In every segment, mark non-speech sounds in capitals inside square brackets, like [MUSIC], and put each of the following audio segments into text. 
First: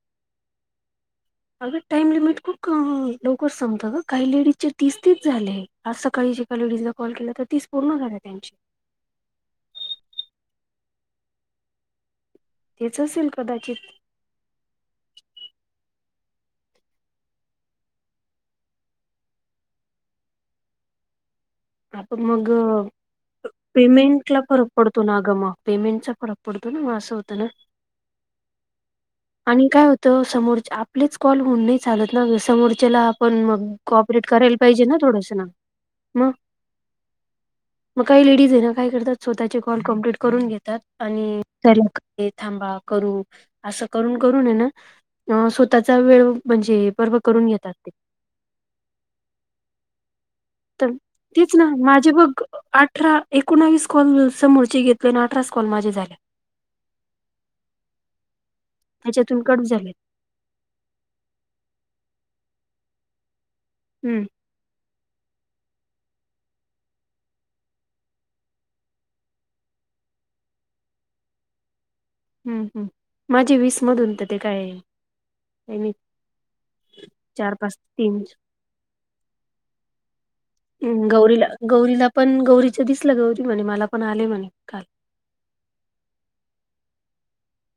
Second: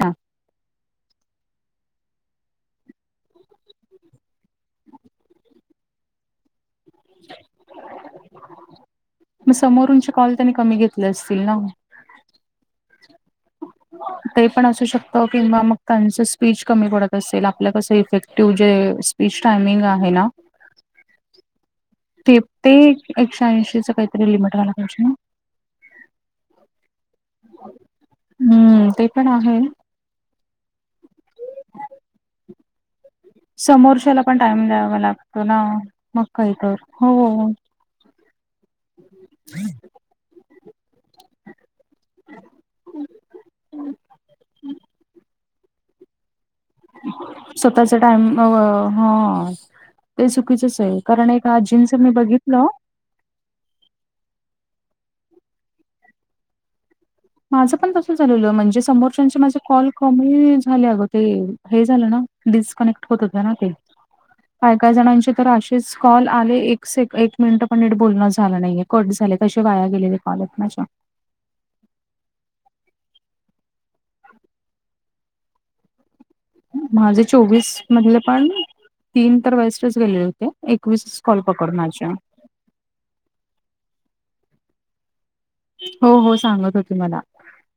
हां अग time limit खूप लवकर संमपत का काही लेडीज चे तीस तिस झाले. आज सकाळी जेका डीजला कॉल केला तर तीच पूर्ण झाल्या त्यांचे. मग समोरंचे कॉल त्यांनी कमी घेतले असतील ना. तेच असेल कदाचित. ते पण असू शकत किंवा मग त्यांच स्पीच कमी पडत असेल आपलं कसं इफेक्टिव्ह जे स्पीच टायमिंग आहे ना आपण ते मग ते एकशे ऐंशीच काहीतरी पेमेंट ला लिमिट फरक व्हायला पाहिजे पडतो ना ग मग पेमेंटचा फरक पडतो ना म असं होत ना. हम्म ते पण आहे. तर समोरच्या आपलेच कॉल होऊन नाही चालत ना समोरच्याला आपण मग समोरच्याला कॉपरेट पण करायला टाइम पाहिजे ना द्यावा थोडंसं लागतो ना मग काहीत हो मग काही लेडीज आहे ना काय करतात स्वतःचे कॉल कम्प्लीट करून घेतात. आणि थांबा करू असं करून करून ये ना अ स्वतःचा वेळ म्हणजे बरोबर करून घेतात ते स्वतःचा टाइम अ ह ते चुकीचच तर आहे कारण एक तेच ना आजींचं माझे मी बघ बघितलं अठरा एकोणावीस कॉल समोरचे घेतले आणि अठराच कॉल माझे झाले. माझं पण तसं झालेलं म्हणजे समोरच्यांचे त्याच्यातून माझे कट कॉल झाले कमीच झाले अगं ते हे झालं ना डिस्कनेक्ट होत होतं ना ते हम्म काय काय जणांचे तर असेच कॉल आले एक सक एक मिनिट पण नीट बोलणं झालं नाहीय. कट झाले तसे वाया गेलेले कॉल [INAUDIBLE] हम्म हम् माझी वीस मधून तर ते काय मी माझे चार पाच चोवीस मधले तीन पण तीन तर वेस्टच गेलेले होते एकवीसच कॉल पकड माझे अच्छा दिसलं गौरी म्हणे मला पण आले म्हणे काल हो हो सांगत होती मला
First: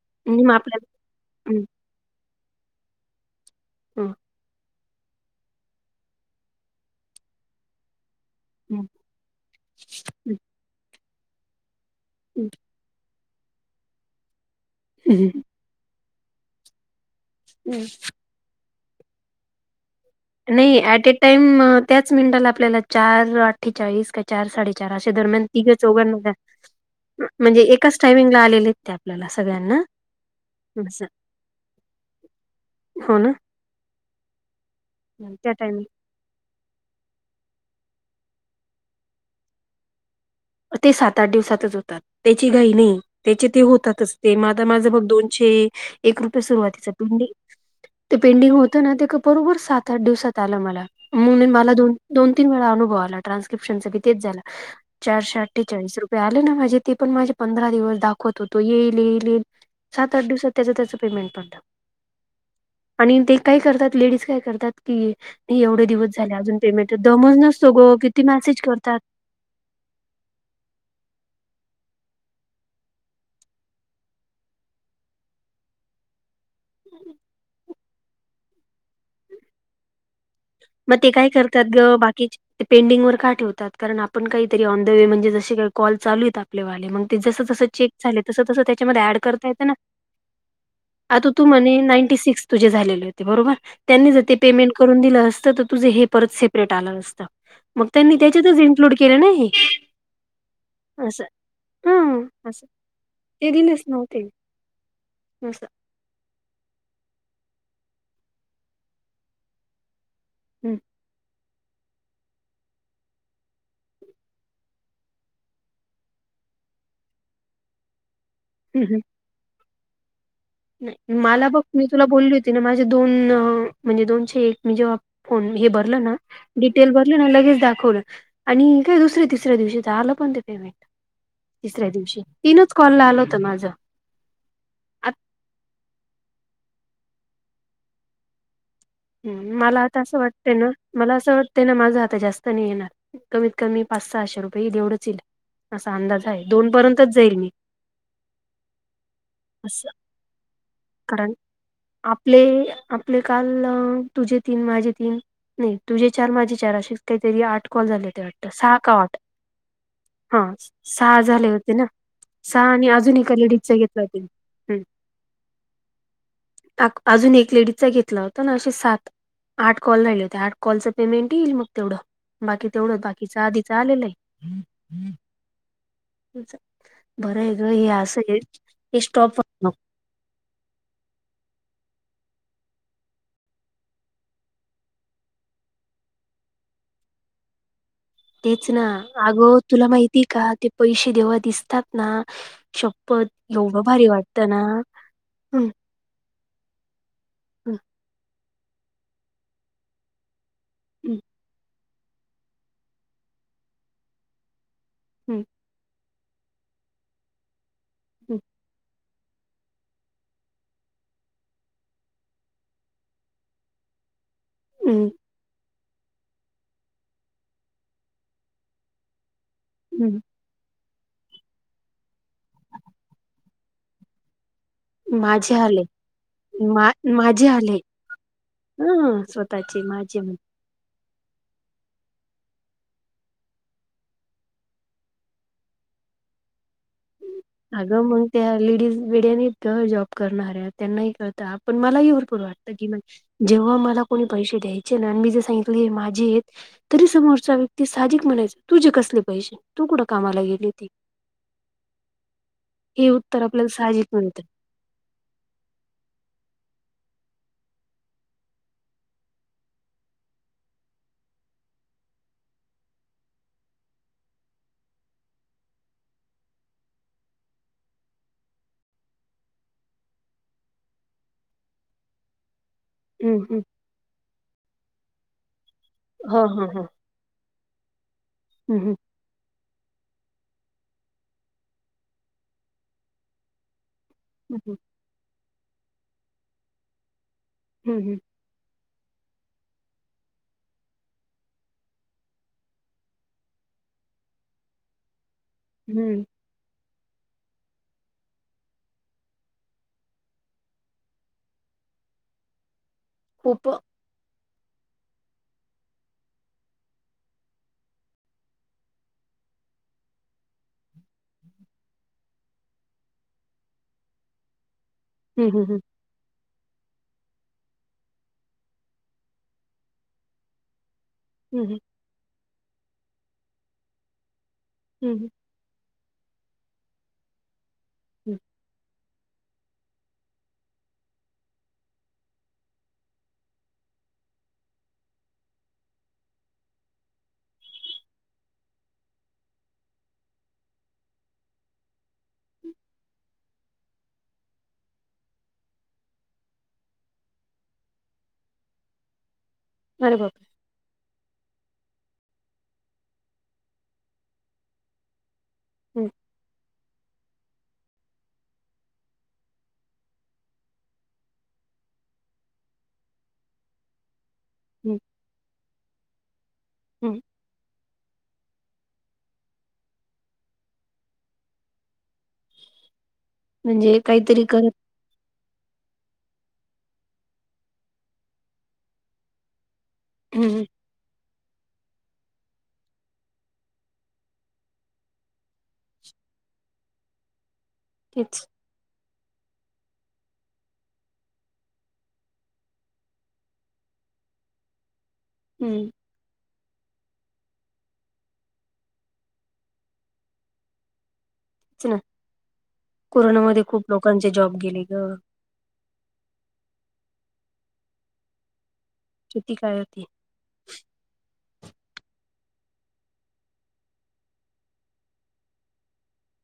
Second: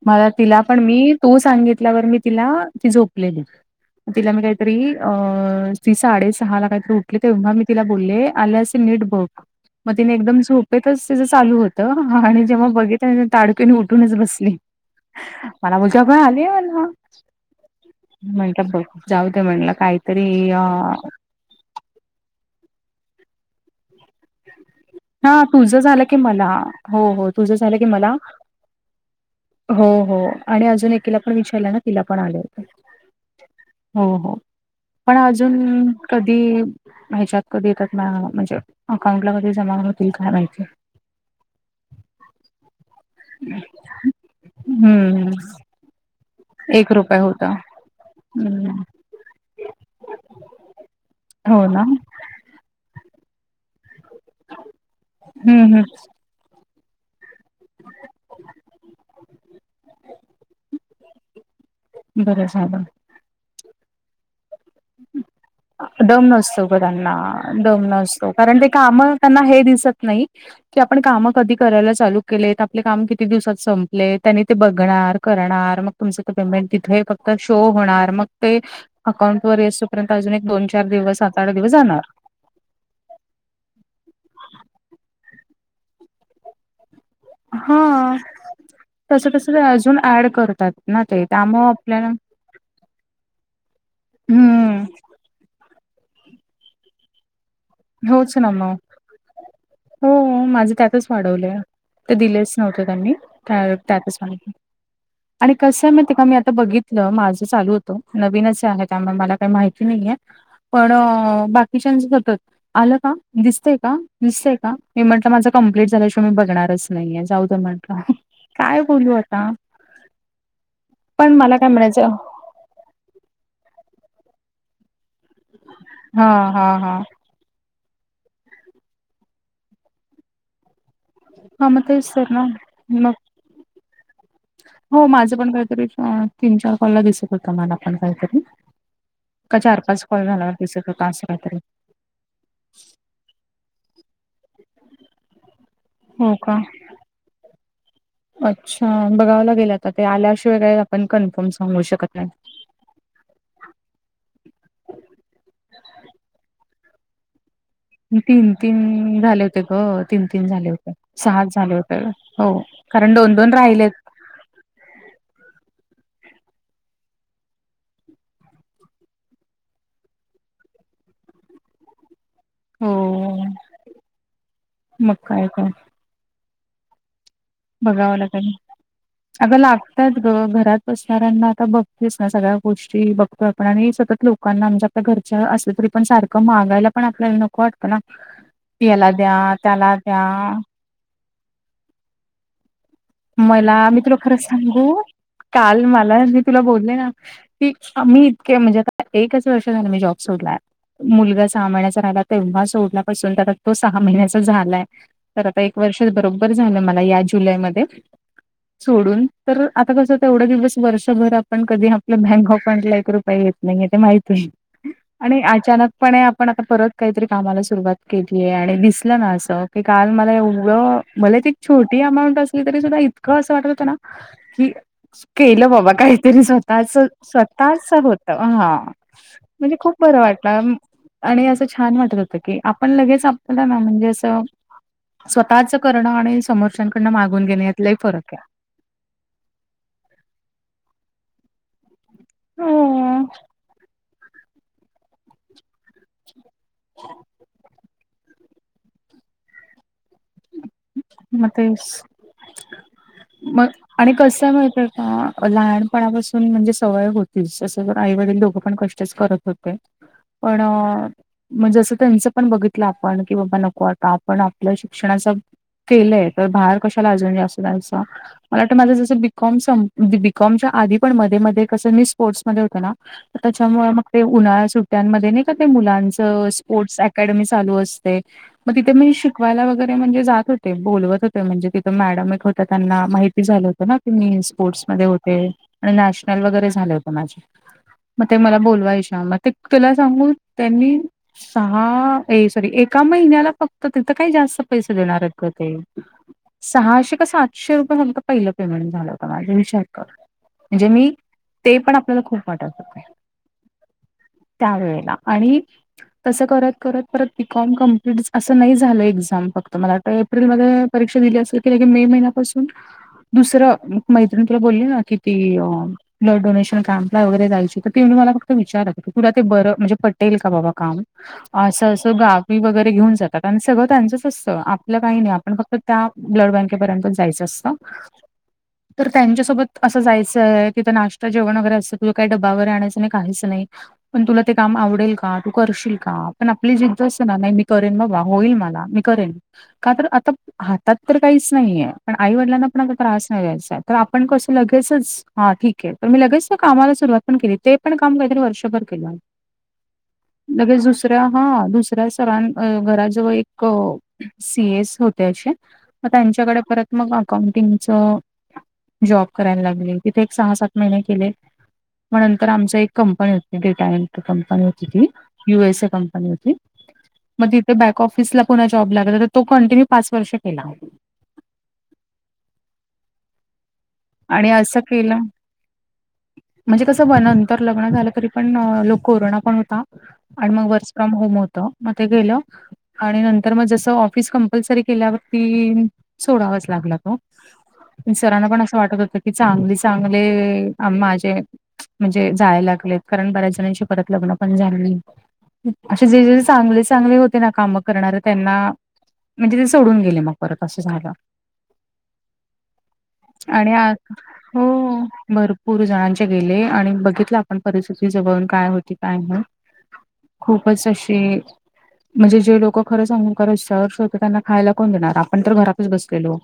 मला तिला पण मी तु सांगित उठल्यावर मी तिला ती झोपलेली मग तिला मी काहीतरी अ ती साडेसहा ला काहीतरी उठली तेव्हा मी तिला बोलले आल्या असीन आपल्या नीट बघ मग तिने एकदम झोपेतच तिजं चालू होतं आणि जेव्हा बघितलं ना तिनं ताडकिन उठूनच बसली. [UNINTELLIGIBLE] मला बोलती अग आलीये ना हम्म. [INAUDIBLE] बघ जाऊ दे म्हणलं काईत नाही ऍट ए टाईम अ त्याच मिनिटाला आपल्याला चार अठ्ठेचाळीस काही चार साडे चार अशा हा दरम्यान तिघं तुझं झालं की चौघांनला मला हो उम हो तुझं म्हणजे झालं की एकाच मला टायमिंगला आलेले. ते आपल्याला सगळ्यान हो हो आणि अजून एकीला पण विचारलं ना तिला पण आले होते. हो ना. हो हो पण त्या टायमिंग अजून कधी ह्याच्यात कधी येतात म म्हणजे अकाउंटला कधी जमा होतील काय माहीत ते सात आठ दिवसातच होत. त्याची घाई नाही त्याचे ते होतातच ते माद माझं बघ हम्म दोनशे एक रुपया सुरुवातीचा एक रुपये पिंडी होता ते पेंडिंग हम्म होतं ना ते क बरोबर सात आठ दिवसात आलं मला म्हणून हो मला ना दोन दोन तीन वेळा अनुभव आला ट्रानस्क्रिप्शनच भी तेच झाला. चारशे हम्म हम्म अठ्ठेचाळीस रुपये आले ना माझे ते पण माझे पंधरा दिवस दाखवत होतो येईल येईल येईल सात आठ दिवसात त्याच त्याच पेमेंट पडलं. बरं झालं. काही करतात लेडीज काय करतात कि नाही एवढे दिवस दम झाले अजून नसतो ग पेमेंटच त्यांना दमच नसतो दम ग किती नसतो कारण मेसेज ते करतात काम त्यांना हे दिसत नाही की आपण काम कधी करायला चालू केलेत आपले काम किती दिवसात संपले त्यांनी ते बघणार करणार मग तुमचं ते पेमेंट तिथं एक फक्त शो होणार मग ते अकाउंट वर येऊस तोपर्यंत अजून एक दोन चार मग ते दिवस काय सात आठ करत्यात दिवस ग जाणार. बाकीची ते पेंडिंग वर का ठेवतात कारण आपण काहीतरी ऑन द वे म्हणजे जसे काही कॉल चालू आहेत आपले वाले मग ते जसं जसं चेक हा. झाले तसं तसं त्याच्यामध्ये ऍड तसं करता तसं ते येत ना अजून ऍड करतात ना ते आता तू त्यामुळं म्हणे आपल्याला नाइंटी सिक्स तुझे झालेले होते बरोबर त्यांनी जर ते पेमेंट हम्म करून दिलं असतं तर तुझं हे परत सेपरेट आलं असतं. मग त्यांनी होच ना त्याच्यातच मग इन्क्लूड केलं ना हे हो माझं त्यातच असं वाढवलं या हा ते दिलेच असं नव्हते त्यांनी ते का दिलेच त्यातच नव्हते वाढवले आणि असं कसं आहे माहिती का मी आता बघित तल माझं चालू होतं नवीनच आहे त्यामुळे मला काही माहिती नाहीये हं, पण अ बाक किशन्स बतत आलं का दिसतंय का दिसतंय का मी म्हंटलं माझं कंप्लीट झाल्याशिवाय मी बघणारच नाहीये जाऊ दे म्हण काय काय हं, हं. बोलू आता नाही, पण मला बघ काय मी तुला म्हणायचं बोलली होती ना माझे दोन अ, म्हणजे दोनशे एक म्हणजे फोन, हे भरलं ना हां, हां, डिटेल हां. भरली ना लगेच दाखवलं. आणि काय दुसऱ्या तिसऱ्या दिवशी तर आलं पण ते पेमेंट हां, मग तिसऱ्या तेच दिवशी तर ना. तीनच कॉलला मग आलं होत माझं हो आता माझं पण काहीतरी इश्यु आहे तीन चार कॉलला दिसत होतं मला पण काहीतरी हम् का मला आता असं कॉल झाल्यावर वाटतंय ना दिसत होता मला असं काहीतरी. वाटतंय ना माझं आता जास्त नाही येणार कमीत कमी पाच सहाशे रुपये तेवढंच येईल, असा अंदाज हो आहे, का? दोन पर्यंतच जाईल मी. अच्छा, बघाव लागेल असं आता ते आल्याशिवाय काय आपण कारण कन्फर्म सांगू शकत नाही. आपले आपले काल, तुझे तीन माझे तीन नाही, तुझे चार माझे चार असेच काहीतरी आठ कॉल झाले होते वाटत, तीन सहा का आठ तीन झाले होते ग तीन हा, तीन झाले होते सहा सहाच झाले होते ना. हो सहा आणि कारण अजून एका दोन दोन लेडीजचा राहिलेत घेतला. अजून एक लेडीजचा घेतला होता. तर ना असे सात, आठ कॉल राहिले होते, आठ कॉलचं पेमेंट येईल मग तेवढं. बाकी हो तेवढंच, बाकीचा आधीच आलेलं आहे. मग काय का बरं आहे ग हे असं आहेत, हे स्टॉप त्यात ग, घरात बसणाऱ्यांना आता बघतीस ना सगळ्या गोष्टी बघतोय आपण आणि सतत लोक लोकांना आमच्या आपल्या घरच्या, असलं तरी पण सारखं मागायला पण आपल्याला नको नको वाटतं ना, तेच ना याला द्या, अगं तुला त्याला माहिती का द्या. ते पैसे जेव्हा दिसतात ना श मला, मी तुला खरं सांगू, हम्म काल मला तुला बोलले ना, की, हम्म आम्ही इतके म्हणजे आता एकच वर्ष झालं मी जॉब सोडला. हम्म मुलगा सहा महिन्याचा राहिला तेव्हा सोडल्यापासून तर तो सहा महिन्याचा झालायं. हम्म तर आता, एक वर्ष बरोबर झालं. मला या जुलैमध्ये. हम्. सोडून, तर आता कस तेवढं दिवस? वर्षभर आपण कधी आपल्या बँक अकाउंट ला, एक रुपया येत नाही ते माहित [UNINTELLIGIBLE] हम्म आणि अचानकपणे पण आता परत काहीतरी कामाला सुरुवात केलीये आणि दिसलं ना असं की काल हम्म. मला एवढं, भले ती छोटी अमाऊंट असली तरी सुद्धा इतकं असं वाटत होत ना, की माझे केलं आले बाबा काहीतरी मा स्वतःच, माझे आले स्वतःच होत हा. ह म्हणजे स्वतःचे खूप बरं माझे वाटला आम. आणि असं छान वाटत होतं की, आपण लगेच आपल्याला ना म्हणजे असं स्वतःच करणं आणि समोरच्याांकडून मागून घेणं यात लई अगं मग फरक हाय. त्या लेडीज. विड्यानी तर, जॉब करणाऱ्या त्यांनाही कळत आपण मलाही भरपूर वाटत की हो. म्हणजे, जेव्हा मला कोणी पैसे द्यायचे ना? आणि मी जे सांगितलेत माझे एत तरी समोरचा व्यक्ती सहाजिक म्हणायचा, तुझे कसले पैसे? तू कुठं कामाला गेले होती? म तेच, हे उत्तर आपल्याला मग साहजिक आणि मिळतं कसं माहिती ए? आ, लहानपणापासून म्हणजे सवय होतीच असं तर, आई वडील दोघं पण कष्टच करत होते. पण अ म जसं त्यांचं पण बघितलं आपण, की बाबा नको आता आपण आपल्या शिक्षणाचा केलंय, तर बाहेर कशाला आजून जास्त जायचं. मला वाटतं माझं जसं बीकॉम संप, बीकॉमच्या आधी पण मध्ये मध्ये कसं मी स्पोर्ट्स मध्ये होते ना? हम्म हम्म त्याच्यामुळे मग ते उन्हाळ्याच्या सुट्ट्यांमध्ये नाही का ते, मुलांच हा हा हा स्पोर्ट्स ऍक्ट अकॅडमी चालू असते, मग तिथे हम्म मी शिकवायला वगैरे म्हणजे जात होते. ते बोलवत होते, म्हणजे तिथं मॅडम एक होत्या त्यांना माहिती झालं होत ना. मी हम्म हम्म स्पोर्ट्समध्ये होते आणि नॅशनल वगैरे झालं होतं माझ. हुं. मग ते मला बोलवायच्या मग ते तुला सांगून त्यांनी सहा ए सॉरी, एका महिन्याला फक्त तिथं काही जास्त पैसे देणार आहेत. ग ते हम्म हम्म. सहाशे का सातशे रुपये फक्त पहिलं पेमेंट झालं होत. माझ विचार कर. म्हणजे मी ते पण, आपल्याला खूप वाटत होतं. खुपअ त्यावेळेला आणि तसं करत करत परत बीकॉम कमप्लीट असं नाही झालं. एक्झाम फक्त मला एप्रिलमध्ये परीक्षा दिली असेल कि, लगे मे महिन्यापासून दुसरं, मैत्रिण तुला बोलली ना कि, हम्म ती अ हम्म ब्लड डोनेशन कॅम्पला वगैरे जायची तर, ते मला फक्त विचारल, की तुला ते बरं म्हणजे पटेल का बाबा काम? हम्म हम्म असं असं गावी वगैरे घेऊन जातात आणि सगळं त्यांचच असतं, आपलं हम्म काही हम्म नाही पण फक्त त्या ब्लड बँकेपर्यंतच जायचं असतं. [INAUDIBLE] तर त्यांच्यासोबत असं जायचंय तिथं, नाश्ता जेवण वगैरे असतं. तुला काही डब्बा वगैरे आणायच नाही, काहीच नाही. पण तुला ते काम आवडेल का? तू करशील का? पण आपली जिद्द असंते ना. नाही मी करेन बाबा होईल मला. मी करेन का तर आता हातात तर काहीच नाहीये पण, आई वडिलांना पण आता त्रास नाही द्यायचा हाय तर आपण कसं लगेचच? हा ठीक आहे. मी लगेच त्या कामाला सुरुवात पण केली. ते पण काम काहीतरी वर्षभर केलं. अरे बापरे! लगेच दुसऱ्या हा दुसऱ्या सरांन घराजवळ एक अ सी एस होते. असे मग हम्म त्यांच्याकडे परत मग अकाउंटिंग च जॉब करायला लागले. तिथे एक सहा सात महिने केले. मग नंतर आमची एक कंपनी होती. डेटाइन ती कंपनी होती हम्म ती यु एस ए कंपनी होती, हम्म मग तिथे बॅक ऑफिसला कोणाच्या जॉब लागला तर तो कंटिन्यू पाच वर्ष केला म्हणजे काहीतरी आणि करत असं केलं म्हणजे कस नंतर लग्न झालं तरी पण लोक कोरोना पण होता हम्म आणि हम्म. मग वरच् फ्रॉम होम होत मग ते गेलं आणि नंतर मग जसं ऑफिस कंपल्सरी केल्यावरती सोडावाच लागला तो तेच सरांना पण असं वाटत होतं की चांगले चांगले माझे म्हणजे जाय लागलेत कारण बऱ्याच जणांशी परत लग्न पण झाले नाही हम्म असे जे जे चांगले चांगले होते ना कामं करणारे त्यांना म्हणजे ते सोडून गेले मग बर असं झालं तेच ना कोरोनामध्ये आणि खूप आ लोकांचे जॉब हो गेले ग भरपूर पूर जणांचे गेले आणि बघितलं आपण परिस्थिती जवळून काय होती काय नाही किती काय होते खूपच असे म्हणजे जे लोक खरं सांगू कर्स होते त्यांना खायला कोण देणार आपण तर घरातच बसलेलो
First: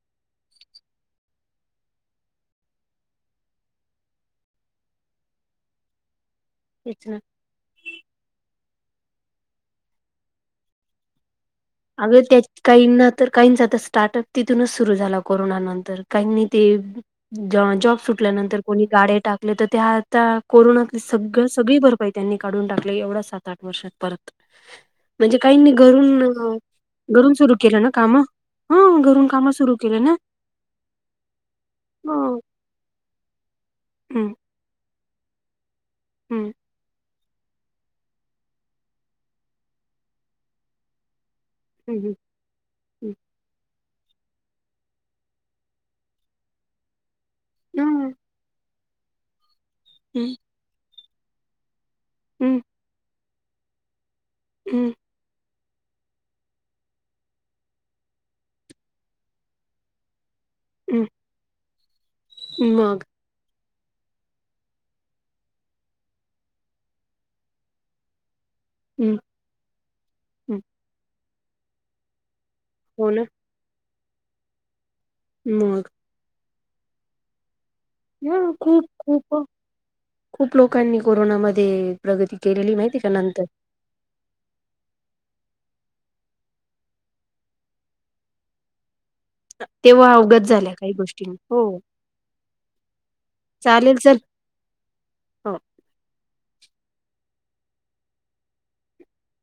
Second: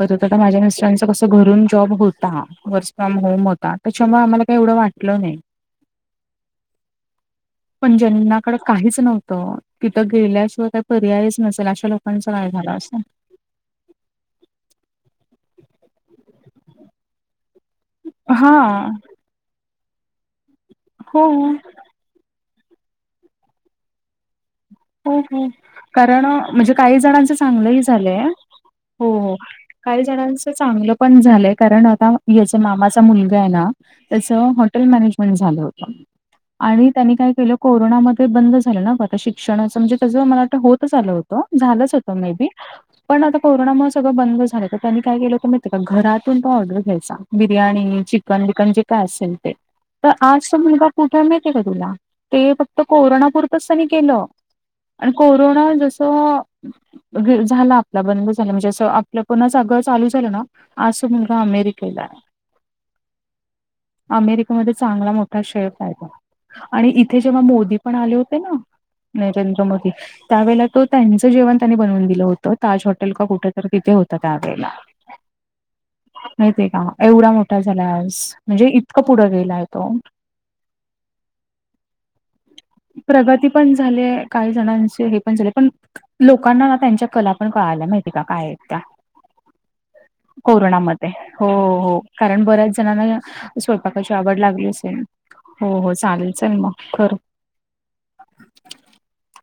बर तर माझ्या मिस्टरांच कस घरून जॉब होता वर्स फ्रॉम होम च त्याच्यामुळे आम्हाला काही एवढं वाटलं नाही इच ना पण ज्यांनाकडे काहीच नव्हतं तिथं गेल्याशिवाय काही पर्यायच नसेल अशी अग त्याच काही ना तर काहींचात स्टार्टअप तिथूनच सुरु झाला कोरोना नंतर काही ते जॉन जॉब सुटल्यानंतर कोणी हा गाडे टाकले तर त्या आता कोरोनानातील हो सगळं सगळी भर बाई त्यांनी काढून टाकले एवढा सात आठ वर्षात परत हो म्हणजे हो काहींनी घरून कारण अ म्हणजे काही घरून जणांचं सुरू चांगलंही केलं ना काम झालंय हा हो घरून हो काम सुरू केले काही ना जणांचं चांगलं पण झालंय कारण आता हं तो मामाचा मुलगा आहे ना त्याच हॉटेल मॅनेजमेंट झालं होत हम्म आणि त्यांनी काय केलं कोरोनामध्ये बंद झालं ना ग आता शिक्षणाचं म्हणजे त्याचं मला वाटतं होतच आलं होतं झालंच होत हं मे बी पण आता कोरोनामुळे सगळं बंद झालं तर त्यांनी काय केलं तर माित का घरातून तो ऑर्डर घ्यायचा हं बिर्याणी हं चिकन बिकन जे काय असेल ते तर हं आज तर मुलगा कुठे मिळ का तुला ते हं फक्त कोरोनापुरतंच त्यांनी केलं हम् आणि कोरोना जसं झाला आपला बंद झाला म्हणजे असं आपलं पणच सगळ चालू झालं ना अस हं मुलगा अमेरिकला आहे हं मग अमेरिकेमध्ये चांगला मोठा शेप आहे तो आणि इथे जेव्हा मोदी पण आले होते ना हम् रेंद्र मोदी त्यावेळेला तो त्यांचं जेवण त्यांनी बनवून दिलं होतं ताज हो हॉटेल ना का कुठ तर तिथे होतं त्यावेेळेला मग माती का एवढा मोठा झाला आज ह म्हणजे खूप इतकं पुढं खूप गेलाय तो खूप लोकांनी कोरोनामध्ये प्रगती केलेली माहिती आहे का नंतर झा काही जणांचे हे पण झाले पण लोकांना ना त्यांच्या कला पण कळायला माहिती का काय आहेत त्या तेव्हा अवगत झाल्या काही कोरोनामध्ये गोष्टी हो हो कारण बऱ्याच जणना चालेल स्वयंपाकाची चल आवड लागली असे ना हो हो चालेल चाल मग खर अ [UNINTELLIGIBLE]